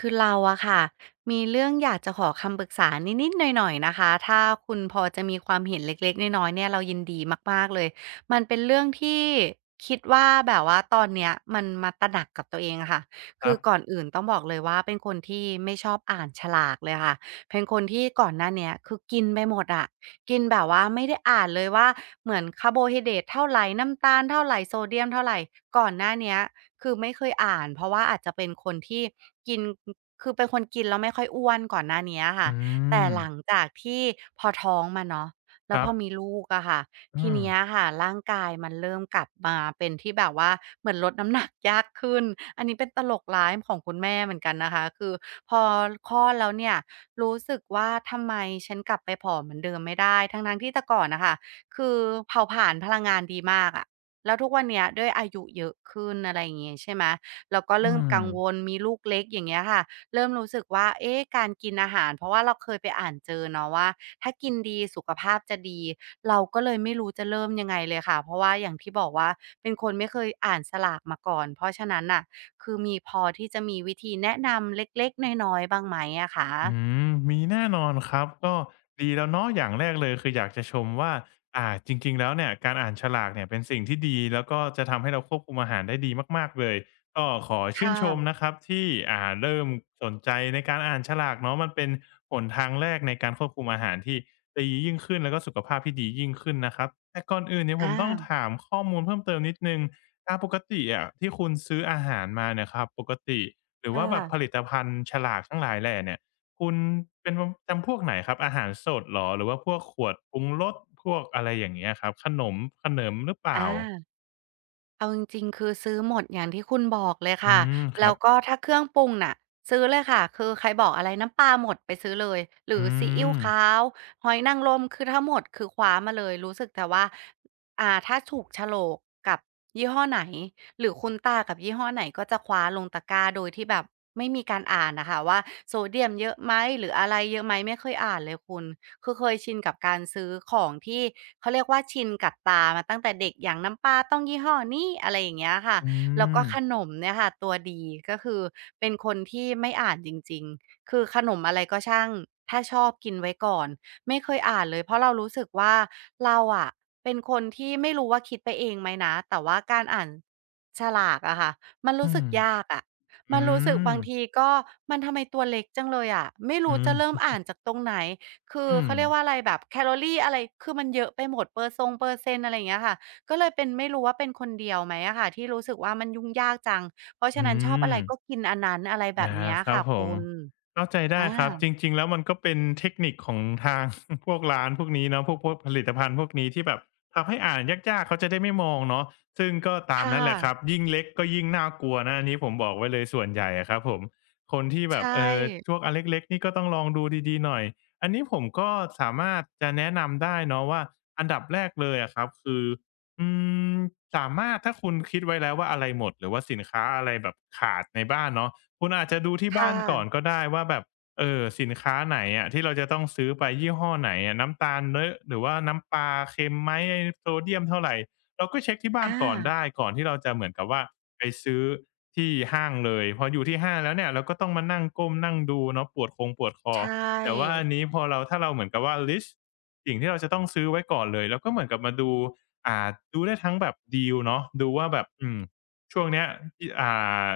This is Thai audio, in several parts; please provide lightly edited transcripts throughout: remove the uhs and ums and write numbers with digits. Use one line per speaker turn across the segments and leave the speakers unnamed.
คือเราอะค่ะมีเรื่องอยากจะขอคำปรึกษานิดๆหน่อยๆนะคะถ้าคุณพอจะมีความเห็นเล็กๆน้อยๆเนี่ยเรายินดีมากๆเลยมันเป็นเรื่องที่คิดว่าแบบว่าตอนเนี้ยมันมาตระหนักกับตัวเองอะค่ะ
ค
คื
รั
อ
บ
ก่อนอื่นต้องบอกเลยว่าเป็นคนที่ไม่ชอบอ่านฉลากเลยค่ะเป็นคนที่ก่อนหน้าเนี้ยคือกินไปหมดอะกินแบบว่าไม่ได้อ่านเลยว่าเหมือนคาร์โบไฮเดรตเท่าไหรน้ำตาลเท่าไหรโซเดียมเท่าไหรก่อนหน้าเนี้ย คือไม่เคยอ่านเพราะว่าอาจจะเป็นคนที่กินคือเป็นคนกินแล้วไม่ค่อยอ้วนก่อนหน้าเนี้ย
อื
ค่ะแต่
ม
หลังจากที่พอท้องมาเนาะ
ค
แล้ว
รั
พอ
บ
มีลูกอะค่ะ
อื
ที
ม
เนี้ยค่ะร่างกายมันเริ่มกลับมาเป็นที่แบบว่าเหมือนลดน้ำหนักยากขึ้นอันนี้เป็นตลกร้ายของคุณแม่เหมือนกันนะคะคือพอคลอดแล้วเนี่ยรู้สึกว่าทำไมฉันกลับไปผอมเหมือนเดิมไม่ได้ทั้งๆที่แต่ก่อนน่ะค่ะคือเผาผลาญพลังงานดีมากอะ แล้วทุกวันเนี้ยด้วยอายุเยอะขึ้นอะไรอย่างเงี้ยใช่ไหมแล้วก็
อื
เริ่ม
ม
กังวลมีลูกเล็กอย่างเงี้ยค่ะเริ่มรู้สึกว่าเอ๊ะการกินอาหารเพราะว่าเราเคยไปอ่านเจอเนาะว่าถ้ากินดีสุขภาพจะดีเราก็เลยไม่รู้จะเริ่มยังไงเลยค่ะเพราะว่าอย่างที่บอกว่าเป็นคนไม่เคยอ่านสลากมาก่อนเพราะฉะนั้นน่ะคือมีพอที่จะมีวิธีแนะนำเล็กๆน้อยๆบ้างไหมอะคะ
อืมีแน่นอนครับก็ดีแล้วเนาะอย่างแรกเลยคืออยากจะชมว่าจริงๆแล้วเนี่ยการอ่านฉลากเนี่ยเป็นสิ่งที่ดีแล้วก็จะทำให้เราควบคุมอาหารได้ดีมากๆเลยก็ขอชื่น
ค่ะ
ชมนะครับที่เริ่มสนใจในการอ่านฉลากเนาะมันเป็นหนทางแรกในการควบคุมอาหารที่ดียิ่งขึ้นแล้วก็สุขภาพที่ดียิ่งขึ้นนะครับแต่ก่อนอื่นเนี่ยผมต้อง
อา
ถามข้อมูลเพิ่มเติมนิดนึงปกติอะที่คุณซื้ออาหารมาเนี่ยครับปกติหรือว่า
ค่ะ
แบบผลิตภัณฑ์ฉลากทั้งหลายแหล่เนี่ย คุณเป็นจำพวกไหนครับอาหารสดเหรอหรือว่าพวกขวดปรุงรสพวกอะไรอย่างเงี้ยครับขนมขเนิมหรือเป
อา
ล่า
เอาจริงๆ คือซื้อหมดอย่างที่คุณบอกเลย
อื
ค่ะ
มครั
แล้ว
บ
ก็ถ้าเครื่องปรุงน่ะซื้อเลยค่ะ คือใครบอกอะไรน้ำปลาหมดไปซื้อเลย หรือ
อื
ซีอิ๊ว
ม
ขาวหอยนางรมคือถ้าหมดคือคว้ามาเลยรู้สึกแต่ว่าถ้าถูกโฉลกกับยี่ห้อไหนหรือคุ้นตากับยี่ห้อไหนก็จะคว้าลงตะกร้าโดยที่แบบไม่มีการอ่านน่ะค่ะว่าโซเดียมเยอะไหมหรืออะไรเยอะไหมไม่เคยอ่านเลยคุณ คือเคยชินกับการซื้อของที่เขาเรียกว่าชินกับตามาตั้งแต่เด็กอย่างน้ำปลาต้องยี่ห้อนี้อะไรอย่างเงี้ยค่ะ
อื
แล้วก็
ม
ขนมเนี่ยค่ะตัวดีก็คือเป็นคนที่ไม่อ่านจริงๆคือขนมอะไรก็ช่างถ้าชอบกินไว้ก่อนไม่เคยอ่านเลยเพราะเรารู้สึกว่าเราอะเป็นคนที่ไม่รู้ว่าคิดไปเองไหมนะแต่ว่าการอ่านฉลากอะค่ะมัน
อื
รู้สึก
ม
ยากอะ
อื
มันรู้สึก
ม
บางทีก็มันทำไมตัวเล็กจังเลยอะไม่
อื
รู้จะเริ่ม
ม
อ่านจากตรงไหน คือ
อืม
เขาเรียกว่าอะไรแบบแคลอรีอะไรคือมันเยอะไปหมดเปอร์เซ็นต์อะไรอย่างเงี้ยค่ะก็เลยเป็นไม่รู้ว่าเป็นคนเดียวไหมอะค่ะที่รู้สึกว่ามันยุ่งยากจังเพราะฉะ
อื
นั้นชอบอะ
ม
ไรก็กินอันนั้นอะไรแบบเนี้
อา
ย
ครั
ค่ะ
บผ
คุ
ม
ณ
เข้าใจได้
อา
ครับจริงๆแล้วมันก็เป็นเทคนิคของทาง พวกร้านพวกนี้เนาะพวกผลิตภัณฑ์พวกนี้ที่แบบทำให้อ่านยากๆเขาจะได้ไม่มองเนาะซึ่งก็ตาม
ค่ะ
นั้นแหละครับยิ่งเล็กก็ยิ่งน่ากลัวนะอันนี้ผมบอกไว้เลยส่วนใหญ่อะครับผมคนที่แบบ
ใช่
พวกอันเล็กๆนี่ก็ต้องลองดูดีๆหน่อยอันนี้ผมก็สามารถจะแนะนำได้เนาะว่าอันดับแรกเลยอะครับคืออืมสามารถถ้าคุณคิดไว้แล้วว่าอะไรหมดหรือว่าสินค้าอะไรแบบขาดในบ้านเนาะ คุณอาจจะดูที่บ้า
ค่ะ
นก่อนก็ได้ว่าแบบเออสินค้าไหนอะที่เราจะต้องซื้อไปยี่ห้อไหนอะน้ำตาลเยอะหรือว่าน้ำปลาเค็มไหมโซเดียมเท่าไรเราก็เช็กที่บ้าน
อา
ก่อนได้ก่อนที่เราจะเหมือนกับว่าไปซื้อที่ห้างเลยพออยู่ที่ห้างแล้วเนี่ยเราก็ต้องมานั่งก้มนั่งดูเนาะปวดคอ
ใช่
แต่ว่าอันนี้พอเราถ้าเราเหมือนกับว่าลิสต์สิ่งที่เราจะต้องซื้อไว้ก่อนเลยเราก็เหมือนกับมาดูอ่าดูได้ทั้งแบบดีลเนาะดูว่าแบบช่วงเนี้ยที่า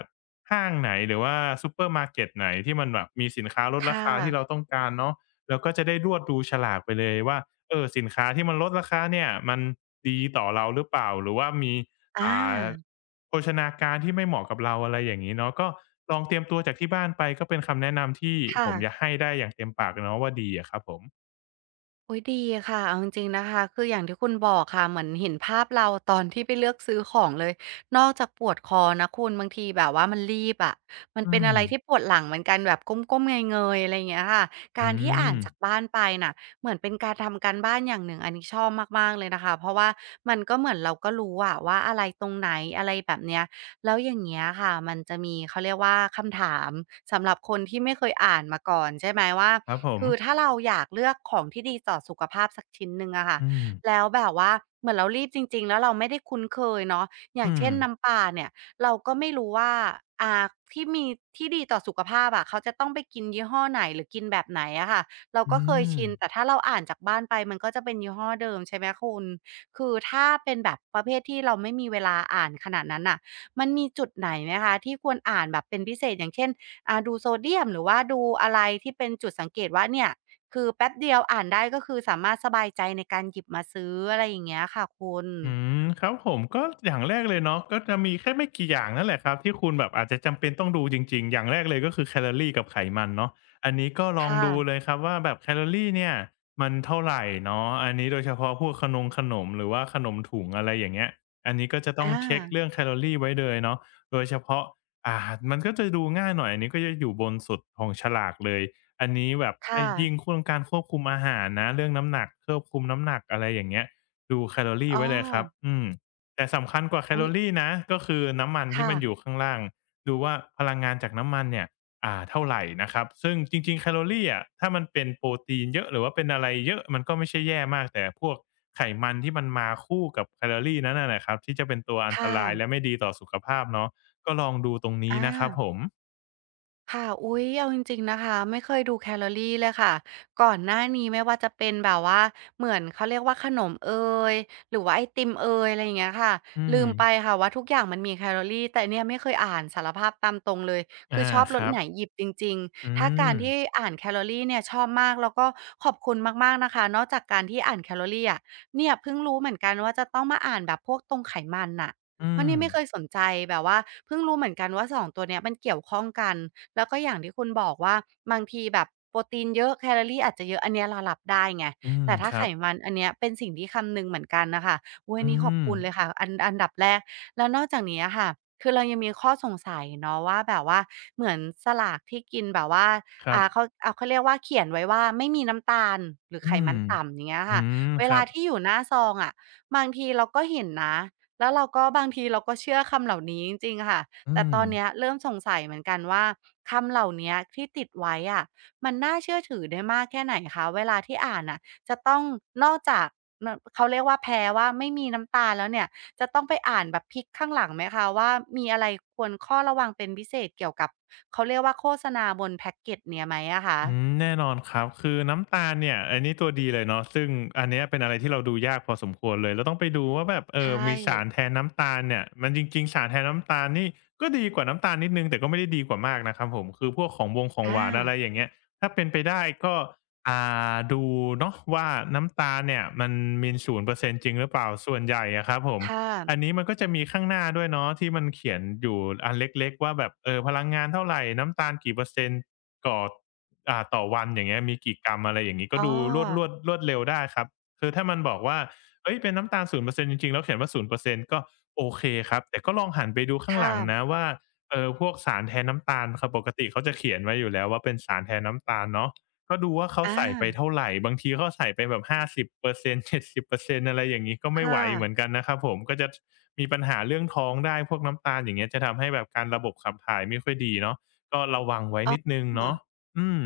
ห้างไหนหรือว่าซูเปอร์มาร์เก็ตไหนที่มันแบบมีสินค้าลด
ค่
ราคาที่เรา
ะ
ต้องการเนาะเราก็จะได้รวดดูฉลากไปเลยว่าเออสินค้าที่มันลดราคาเนี่ยมันดีต่อเราหรือเปล่าหรือว่ามี
อา
อ่าโภชนาการที่ไม่เหมาะกับเราอะไรอย่างงี้เนาะก็ลองเตรียมตัวจากที่บ้านไปก็เป็นคำแนะนำที่ผ
ค่ะ
มจะให้ได้อย่างเต็มปากเนาะว่าดีอะครับผม
โอ้ยดีค่ะเอาจริงๆนะคะคืออย่างที่คุณบอกค่ะเหมือนเห็นภาพเราตอนที่ไปเลือกซื้อของเลยนอกจากปวดคอนะคุณบางทีแบบว่ามันรีบอะมัน
อื
เป็น
ม
อะไรที่ปวดหลังเหมือนกันแบบก้มๆเงยๆอะไรอย่างเงี้ยค่ะกา
อื
รที่อ่าน
ม
จากบ้านไปน่ะเหมือนเป็นการทำการบ้านอย่างหนึ่งอันนี้ชอบมากๆเลยนะคะเพราะว่ามันก็เหมือนเราก็รู้อะว่าอะไรตรงไหนอะไรแบบเนี้ยแล้วอย่างเงี้ยค่ะมันจะมีเขาเรียกว่าคำถามสำหรับคนที่ไม่เคยอ่านมาก่อนใช่ไหมว่า
ครับผม
คือถ้าเราอยากเลือกของที่ดีต่อสุขภาพสักชิ้นหนึ่งอะค่ะ
อืม
แล้วแบบว่าเหมือนเรารีบจริงๆแล้วเราไม่ได้คุ้นเคยเนาะอย่าง
อืม
เช่นน้ำปลาเนี่ยเราก็ไม่รู้ว่าอ่าที่มีที่ดีต่อสุขภาพอะเขาจะต้องไปกินยี่ห้อไหนหรือกินแบบไหนอะค่ะเรา
อื
ก็เคย
ม
ชินแต่ถ้าเราอ่านจากบ้านไปมันก็จะเป็นยี่ห้อเดิมใช่ไหมคุณคือถ้าเป็นแบบประเภทที่เราไม่มีเวลาอ่านขนาดนั้นน่ะมันมีจุดไหนไหมคะที่ควรอ่านแบบเป็นพิเศษอย่างเช่น ดูโซเดียมหรือว่าดูอะไรที่เป็นจุดสังเกตว่าเนี่ยคือแป๊บเดียวอ่านได้ก็คือสามารถสบายใจในการหยิบมาซื้ออะไรอย่างเงี้ยค่ะคุณ
อืมครับผมก็อย่างแรกเลยเนาะก็จะมีแค่ไม่กี่อย่างนั่นแหละครับที่คุณแบบอาจจะจำเป็นต้องดูจริงๆอย่างแรกเลยก็คือแคลอรีกับไขมันเนาะอันนี้ก็ลอง
ค่ะ
ดูเลยครับว่าแบบแคลอรีเนี่ยมันเท่าไรเนาะอันนี้โดยเฉพาะพวกขนงขนมหรือว่าขนมถุงอะไรอย่างเงี้ยอันนี้ก็จะต้อง
อา
เช็กเรื่องแคลอรีไว้เลยเนาะโดยเฉพาะอ่ามันก็จะดูง่ายหน่อยอันนี้ก็จะอยู่บนสุดของฉลากเลยอันนี้แบบถ้า
ค่ะ
ยิ่งคุณต้องการควบคุมอาหารนะเรื่องน้ำหนักควบคุมน้ำหนักอะไรอย่างเงี้ย ดูแคลอรี
อ๋อ
ไว้เลยครับอืมแต่สำคัญกว่าแค
อุ๊
ล
ย
อรีนะ ก็คือน้ำมันที่
ค่ะ
มันอยู่ข้างล่าง ดูว่าพลังงานจากน้ำมันเนี่ยเท่าไรนะครับ ซึ่งจริงๆแคลอรีอะถ้ามันเป็นโปรตีนเยอะหรือว่าเป็นอะไรเยอะ มันก็ไม่ใช่แย่มาก แต่พวกไขมันที่มันมาคู่กับแคลอรีนั้นน่ะแหละครับที่จะเป็นตัวอันต
ค่ะ
รายและไม่ดีต่อสุขภาพเนาะก็ลองดูตรงนี้
อา
นะครับผม
ค่ะอุ๊ยเอาจริงๆนะคะไม่เคยดูแคลอรีเลยค่ะก่อนหน้านี้ไม่ว่าจะเป็นแบบว่าเหมือนเขาเรียกว่าขนมเอยหรือว่าไอติมเอยอะไรอย่างเงี้ยค่ะ
อื
ลื
ม
มไปค่ะว่าทุกอย่างมันมีแคลอรีแต่เนี่ยไม่เคยอ่านสารภาพตามตรงเลยคือ
อา
ชอบร
ค
ส
รับ
ไหนหยิบจริง
อื
ๆถ้าการ
ม
ที่อ่านแคลอรีเนี่ยชอบมากแล้วก็ขอบคุณมากๆนะคะนอกจากการที่อ่านแคลอรีอะเนี่ยเพิ่งรู้เหมือนกันว่าจะต้องมาอ่านแบบพวกตรงไขมันน่ะ
อื
เพราะ
ม
เนี่ยไม่เคยสนใจแบบว่าเพิ่งรู้เหมือนกันว่าสองตัวเนี้ยมันเกี่ยวข้องกัน แล้วก็อย่างที่คุณบอกว่าบางทีแบบโปรตีนเยอะแคลอรีอาจจะเยอะอันเนี้ยเรารับได้ไง
อืม
แต่ถ้า
ค
ไข
รับ
มันอันเนี้ยเป็นสิ่งที่คำนึงเหมือนกันน่ะค่ะอุ๊ยอัน
อื
นี้ขอบ
ม
คุณเลยค่ะอันดับแรกแล้วนอกจากนี้อะค่ะคือเรายังมีข้อสงสัยเนาะว่าแบบว่าเหมือนสลากที่กินแบบว่า
ครับ
เขาเขาเรียกว่าเขียนไว้ว่าไม่มีน้ำตาลหรือ
อื
ไขมั
ม
นต่ำอย่างเงี้ย
อื
ค่ะ
ม
เว
ครั
ลา
บ
ที่อยู่หน้าซองอะบางทีเราก็เห็นนะแล้วเราก็บางทีเราก็เชื่อคำเหล่านี้จริงๆค่ะ
อื
แต่
ม
ตอนเนี้ยเริ่มสงสัยเหมือนกันว่าคำเหล่าเนี้ยที่ติดไว้อะมันน่าเชื่อถือได้มากแค่ไหนคะเวลาที่อ่านอ่ะจะต้องนอกจากเนอะเขาเรียกว่าแพ้ว่าไม่มีน้ำตาแล้วเนี่ยจะต้องไปอ่านแบบพลิกข้างหลังไหมคะว่ามีอะไรควรข้อระวังเป็นพิเศษเกี่ยวกับเขาเรียกว่าโฆษณาบนแพ็กเกจเนี่ยไหมอะคะ
แน่นอนครับคือน้ำตาลเนี่ยอันนี้ตัวดีเลยเนาะซึ่งอันเนี้ยเป็นอะไรที่เราดูยากพอสมควรเลยเราต้องไปดูว่าแบบ
ใช่
มีสารแทนน้ำตาลเนี่ยมันจริงๆสารแทนน้ำตาลนี่ก็ดีกว่าน้ำตาลนิดหนึ่งแต่ก็ไม่ได้ดีกว่ามากนะครับผมคือพวกของวงของ
อา
หวานอะไรอย่างเงี้ยถ้าเป็นไปได้ก็อ่าดูเนาะว่าน้ำตาลเนี่ยมันมีศูนย์เปอร์เซ็นต์จริงหรือเปล่าส่วนใหญ่อะครับผม
ค่ะ
อันนี้มันก็จะมีข้างหน้าด้วยเนาะที่มันเขียนอยู่อันเล็กๆว่าแบบพลังงานเท่าไรน้ำตาลกี่เปอร์เซ็นต์ ก่ออ่าต่อวันอย่างเงี้ยมีกี่กรัมอะไรอย่างงี้ก็
อ๋
ดู
อ
รวดเร็วได้ครับคือถ้ามันบอกว่าเฮ้ยเป็นน้ำตาล0%จริงๆแล้วเขียนว่า0%ก็โอเคครับแต่ก็ลองหันไปดูข้างห
ค่ะ
ลังนะว่าพวกสารแทนน้ำตาลครับปกติเขาจะเขียนไว้อยู่แล้วว่าเป็นสารแทนน้ำตาลเนาะก็ดูว่าเขา
อา
ใส่ไปเท่าไรบางทีเขาใส่ไปแบบ50% 70%อร์เซ็นต์เจ็ดสิบเปอร์เซ็นต์อะไรอย่างงี้ก็
ค
ไม่ไหวเหมือน
่ะ
กันนะครับผมก็จะมีปัญหาเรื่องท้องได้พวกน้ำตาลอย่างเงี้ยจะทำให้แบบการระบบขับถ่ายไม่ค่อยดีเนาะ ก็ระวังไว้
อ๋
นิดหนึ่ง
อ
เนาะอืม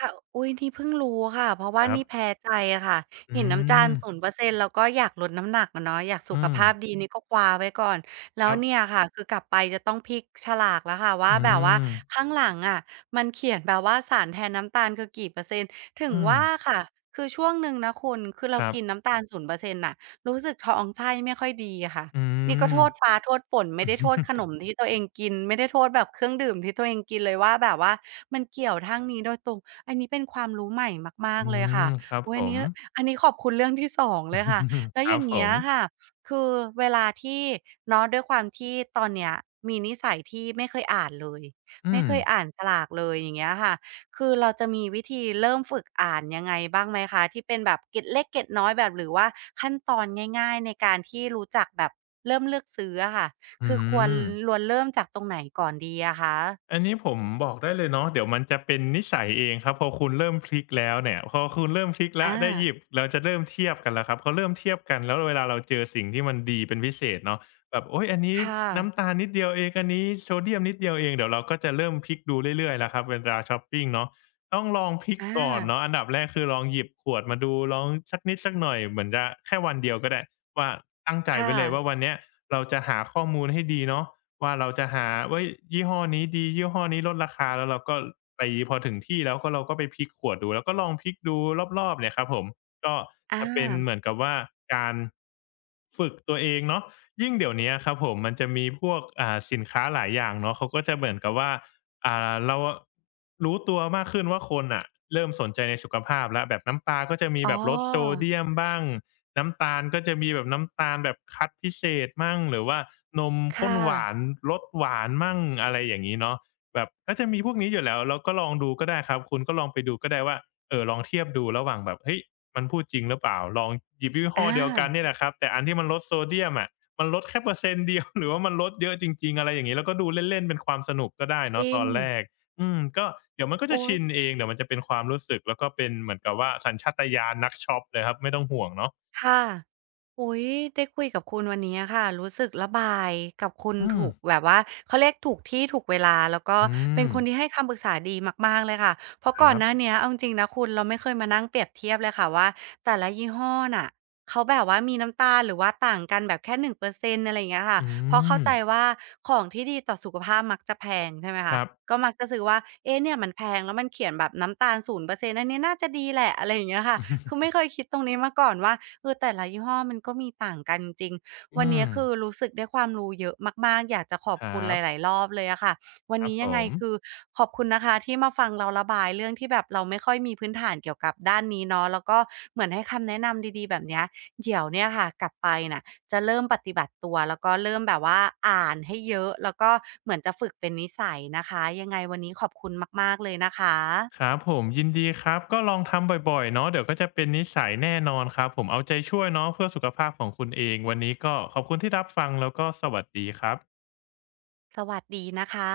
ค่ะอุ๊ยนี่เพิ่งรู้ค่ะเพราะว่า
ครั
นี่แพ้
บ
ใจอะค่ะ
อื
เห็นน้ำตาล
ม
ศูนย์เปอร์เซ็นต์แล้วก็อยากลดน้ำหนักอะเนาะอยากสุ
อื
ข
ม
ภาพดีนี่ก็คว้าไว้ก่อนแล้
ค
ว
รับ
เนี่ยค่ะคือกลับไปจะต้องพลิกฉลากแล้วค่ะว่า
อื
แบบว่า
ม
ข้างหลังอะมันเขียนแบบว่าสารแทนน้ำตาลคือกี่เปอร์เซ็นต์ถึง
อืม
ว่าค่ะ คือช่วงหนึ่งนะคุณคือเรา
ครับ
กินน้ำตาล0%นย์เปอร์เซ็นต์น่ะรู้สึกท้องไส้ไม่ค่อยดีอะค่ะ
อื
นี่ก็
ม
โทษฟ้าโทษฝนไม่ได้โทษขนม ที่ตัวเองกินไม่ได้โทษแบบเครื่องดื่มที่ตัวเองกินเลยว่าแบบว่ามันเกี่ยวทางนี้โดยตรงอันนี้เป็นความรู้ใหม่มาก
อื
ๆเลยค่ะ
มครับ
อุ๊ย
ผ
อัน
ม
นี้อันนี้ขอบคุณเรื่องที่สองเลยค่ะแล้ว
ค
อ
รับ
ย่าง
ผ
เงี้ยค่ะ
ม
คือเวลาที่เนาะด้วยความที่ตอนเนี้ยมีนิสัยที่ไม่เคยอ่านเลย
อื
ไม่
ม
เคยอ่านสลากเลยอย่างเงี้ยค่ะ คือเราจะมีวิธีเริ่มฝึกอ่านยังไงบ้างไหมคะที่เป็นแบบเกร็ดเล็กเกร็ดน้อยแบบหรือว่าขั้นตอนง่ายๆในการที่รู้จักแบบเริ่มเลือกซื้ออะค่ะ
อื
คือควร
ม
ลวนเริ่มจากตรงไหนก่อนดีอะคะ
อันนี้ผมบอกได้เลยเนาะเดี๋ยวมันจะเป็นนิสัยเองครับพอคุณเริ่มพลิกแล้วเนี่ยพอคุณเริ่มพลิกแล้ว
อา
ได้หยิบเราจะเริ่มเทียบกันแล้วครับพอเริ่มเทียบกันแล้วเวลาเราเจอสิ่งที่มันดีเป็นพิเศษเนาะแบบโอ้ยอันนี้
ค่ะ
น้ำตาลนิดเดียวเองอันนี้โซเดียมนิดเดียวเองเดี๋ยวเราก็จะเริ่มพลิกดูเรื่อยๆแล้วครับเวลาช้อปปิงเนาะต้องลองพลิก
อา
ก่อนเนาะอันดับแรกคือลองหยิบขวดมาดูลองสักนิดสักหน่อยเหมือนจะแค่วันเดียวก็ได้ว่าตั้งใจ
ค่ะ
ไว้เลยว่าวันเนี้ยเราจะหาข้อมูลให้ดีเนาะ ว่าเราจะหาว่้ยยี่ห้อนี้ดียี่ห้อนี้ลดราคาแล้วเราก็ไปพอถึงที่แล้วก็เราก็ไปพลิกขวดดูแล้วก็ลองพลิกดูรอบๆเนี่ยครับผมก็
อา
จะเป็นเหมือนกับว่าการฝึกตัวเองเนาะยิ่งเดี๋ยวเนี้ยครับผมมันจะมีพวกอ่าสินค้าหลายอย่างเนาะเขาก็จะเหมือนกับว่าอ่าเราอะรู้ตัวมากขึ้นว่าคนน่ะเริ่มสนใจในสุขภาพแล้วแบบน้ำปลาก็จะมี
อ๋
แบบลดโซ
อ
เดียมบ้าง น้ำตาลก็จะมีแบบน้ำตาลแบบคัดพิเศษมั่งหรือว่านมข้
ค่ะ
นหวานรสหวานมั่งอะไรอย่างงี้เนาะแบบก็จะมีพวกนี้อยู่แล้วเราก็ลองดูก็ได้ครับคุณก็ลองไปดูก็ได้ว่าลองเทียบดูระหว่างแบบเฮ้ยมันพูดจริงหรือเปล่าลองหยิบยี่
อ
ห้อเดียวกัน
า
เนี่ยแหละครับแต่อันที่มันลดโซเดียมอะมันลดแค่เปอร์เซ็นต์เดียว หรือว่ามันลดเยอะจริงๆอะไรอย่างงี้แล้วก็ดูเล่นๆเป็นความสนุกก็ได้
จ
เนาะ
ริ
ต
ง
อนแรกอืมก็เดี๋ยวมันก็จะ
โอ๊ย
ชินเองเดี๋ยวมันจะเป็นความรู้สึกแล้วก็เป็นเหมือนกับว่าสัญชาตญาณนักช็อปเลยครับไม่ต้องห่วงเนาะ
ค่ะอุ๊ยได้คุยกับคุณวันนี้ะค่ะรู้สึกระบายกับคุณ
อืม
ถูกแบบว่าเขาเรียกถูกที่ถูกเวลาแล้วก็
อื
เป็น
ม
คนที่ให้คำปรึกษาดีมากๆเลยค่ะเพราะ
ค
ก่อ
รั
น
บ
หน้าเนี้ยเอาจริงๆนะคุณ เราไม่เคยมานั่งเปรียบเทียบเลยค่ะว่าแต่ละยี่ห้อน่ะเขาแบบว่ามีน้ำตาลหรือว่าต่างกันแบบแค่1%อร์เซ็นต์อะไรอย่างเงี้ยค่ะ
อื
เพราะเข้า
ม
ใจว่าของที่ดีต่อสุขภาพมักจะแพงใช่ไหม
ค
คะ
รับ
ก็มักจะซื้อว่าเอ๊ะเนี่ยมันแพงแล้วมันเขียนแบบน้ำตาลศูนย์เปอร์เซ็นต์อันนี้น่าจะดีแหละอะไรอย่างเงี้ยค่ะ คือไม่เคยคิดตรงนี้มาก่อนว่าเออแต่ละยี่ห้อมันก็มีต่างกันจริงวัน
อื
นี้
ม
คือรู้สึกได้ความรู้เยอะมากๆอยากจะขอบ
ค
คุณ
รั
ห
บ
ลายๆรอบเลยอะค่ะวัน
ครับ
นี้
ผ
ยังไง
ม
คือขอบคุณนะคะที่มาฟังเราระบายเรื่องที่แบบเราไม่ค่อยมีพื้นฐานเกี่ยวกับด้านนี้เนาะแล้วก็เหมือนให้คำแนะนำดีๆแบบเนี้ยเดี๋ยวเนี่ยค่ะกลับไปน่ะจะเริ่มปฏิบัติตัวแล้วก็เริ่มแบบว่าอ่านให้เยอะแล้วก็เหมือนจะฝึกเป็นนิสัยนะคะยังไงวันนี้ขอบคุณมากๆเลยนะค
ค
ะ
รับผมยินดีครับ ก็ลองทำบ่อยๆ เนาะ เดี๋ยวก็จะเป็นนิสัยแน่นอนครับผมเอาใจช่วยเนาะเพื่อสุขภาพของคุณเอง วันนี้ก็ขอบคุณที่รับฟังแล้วก็สวัสดีครับ
สวัสดีนะคะ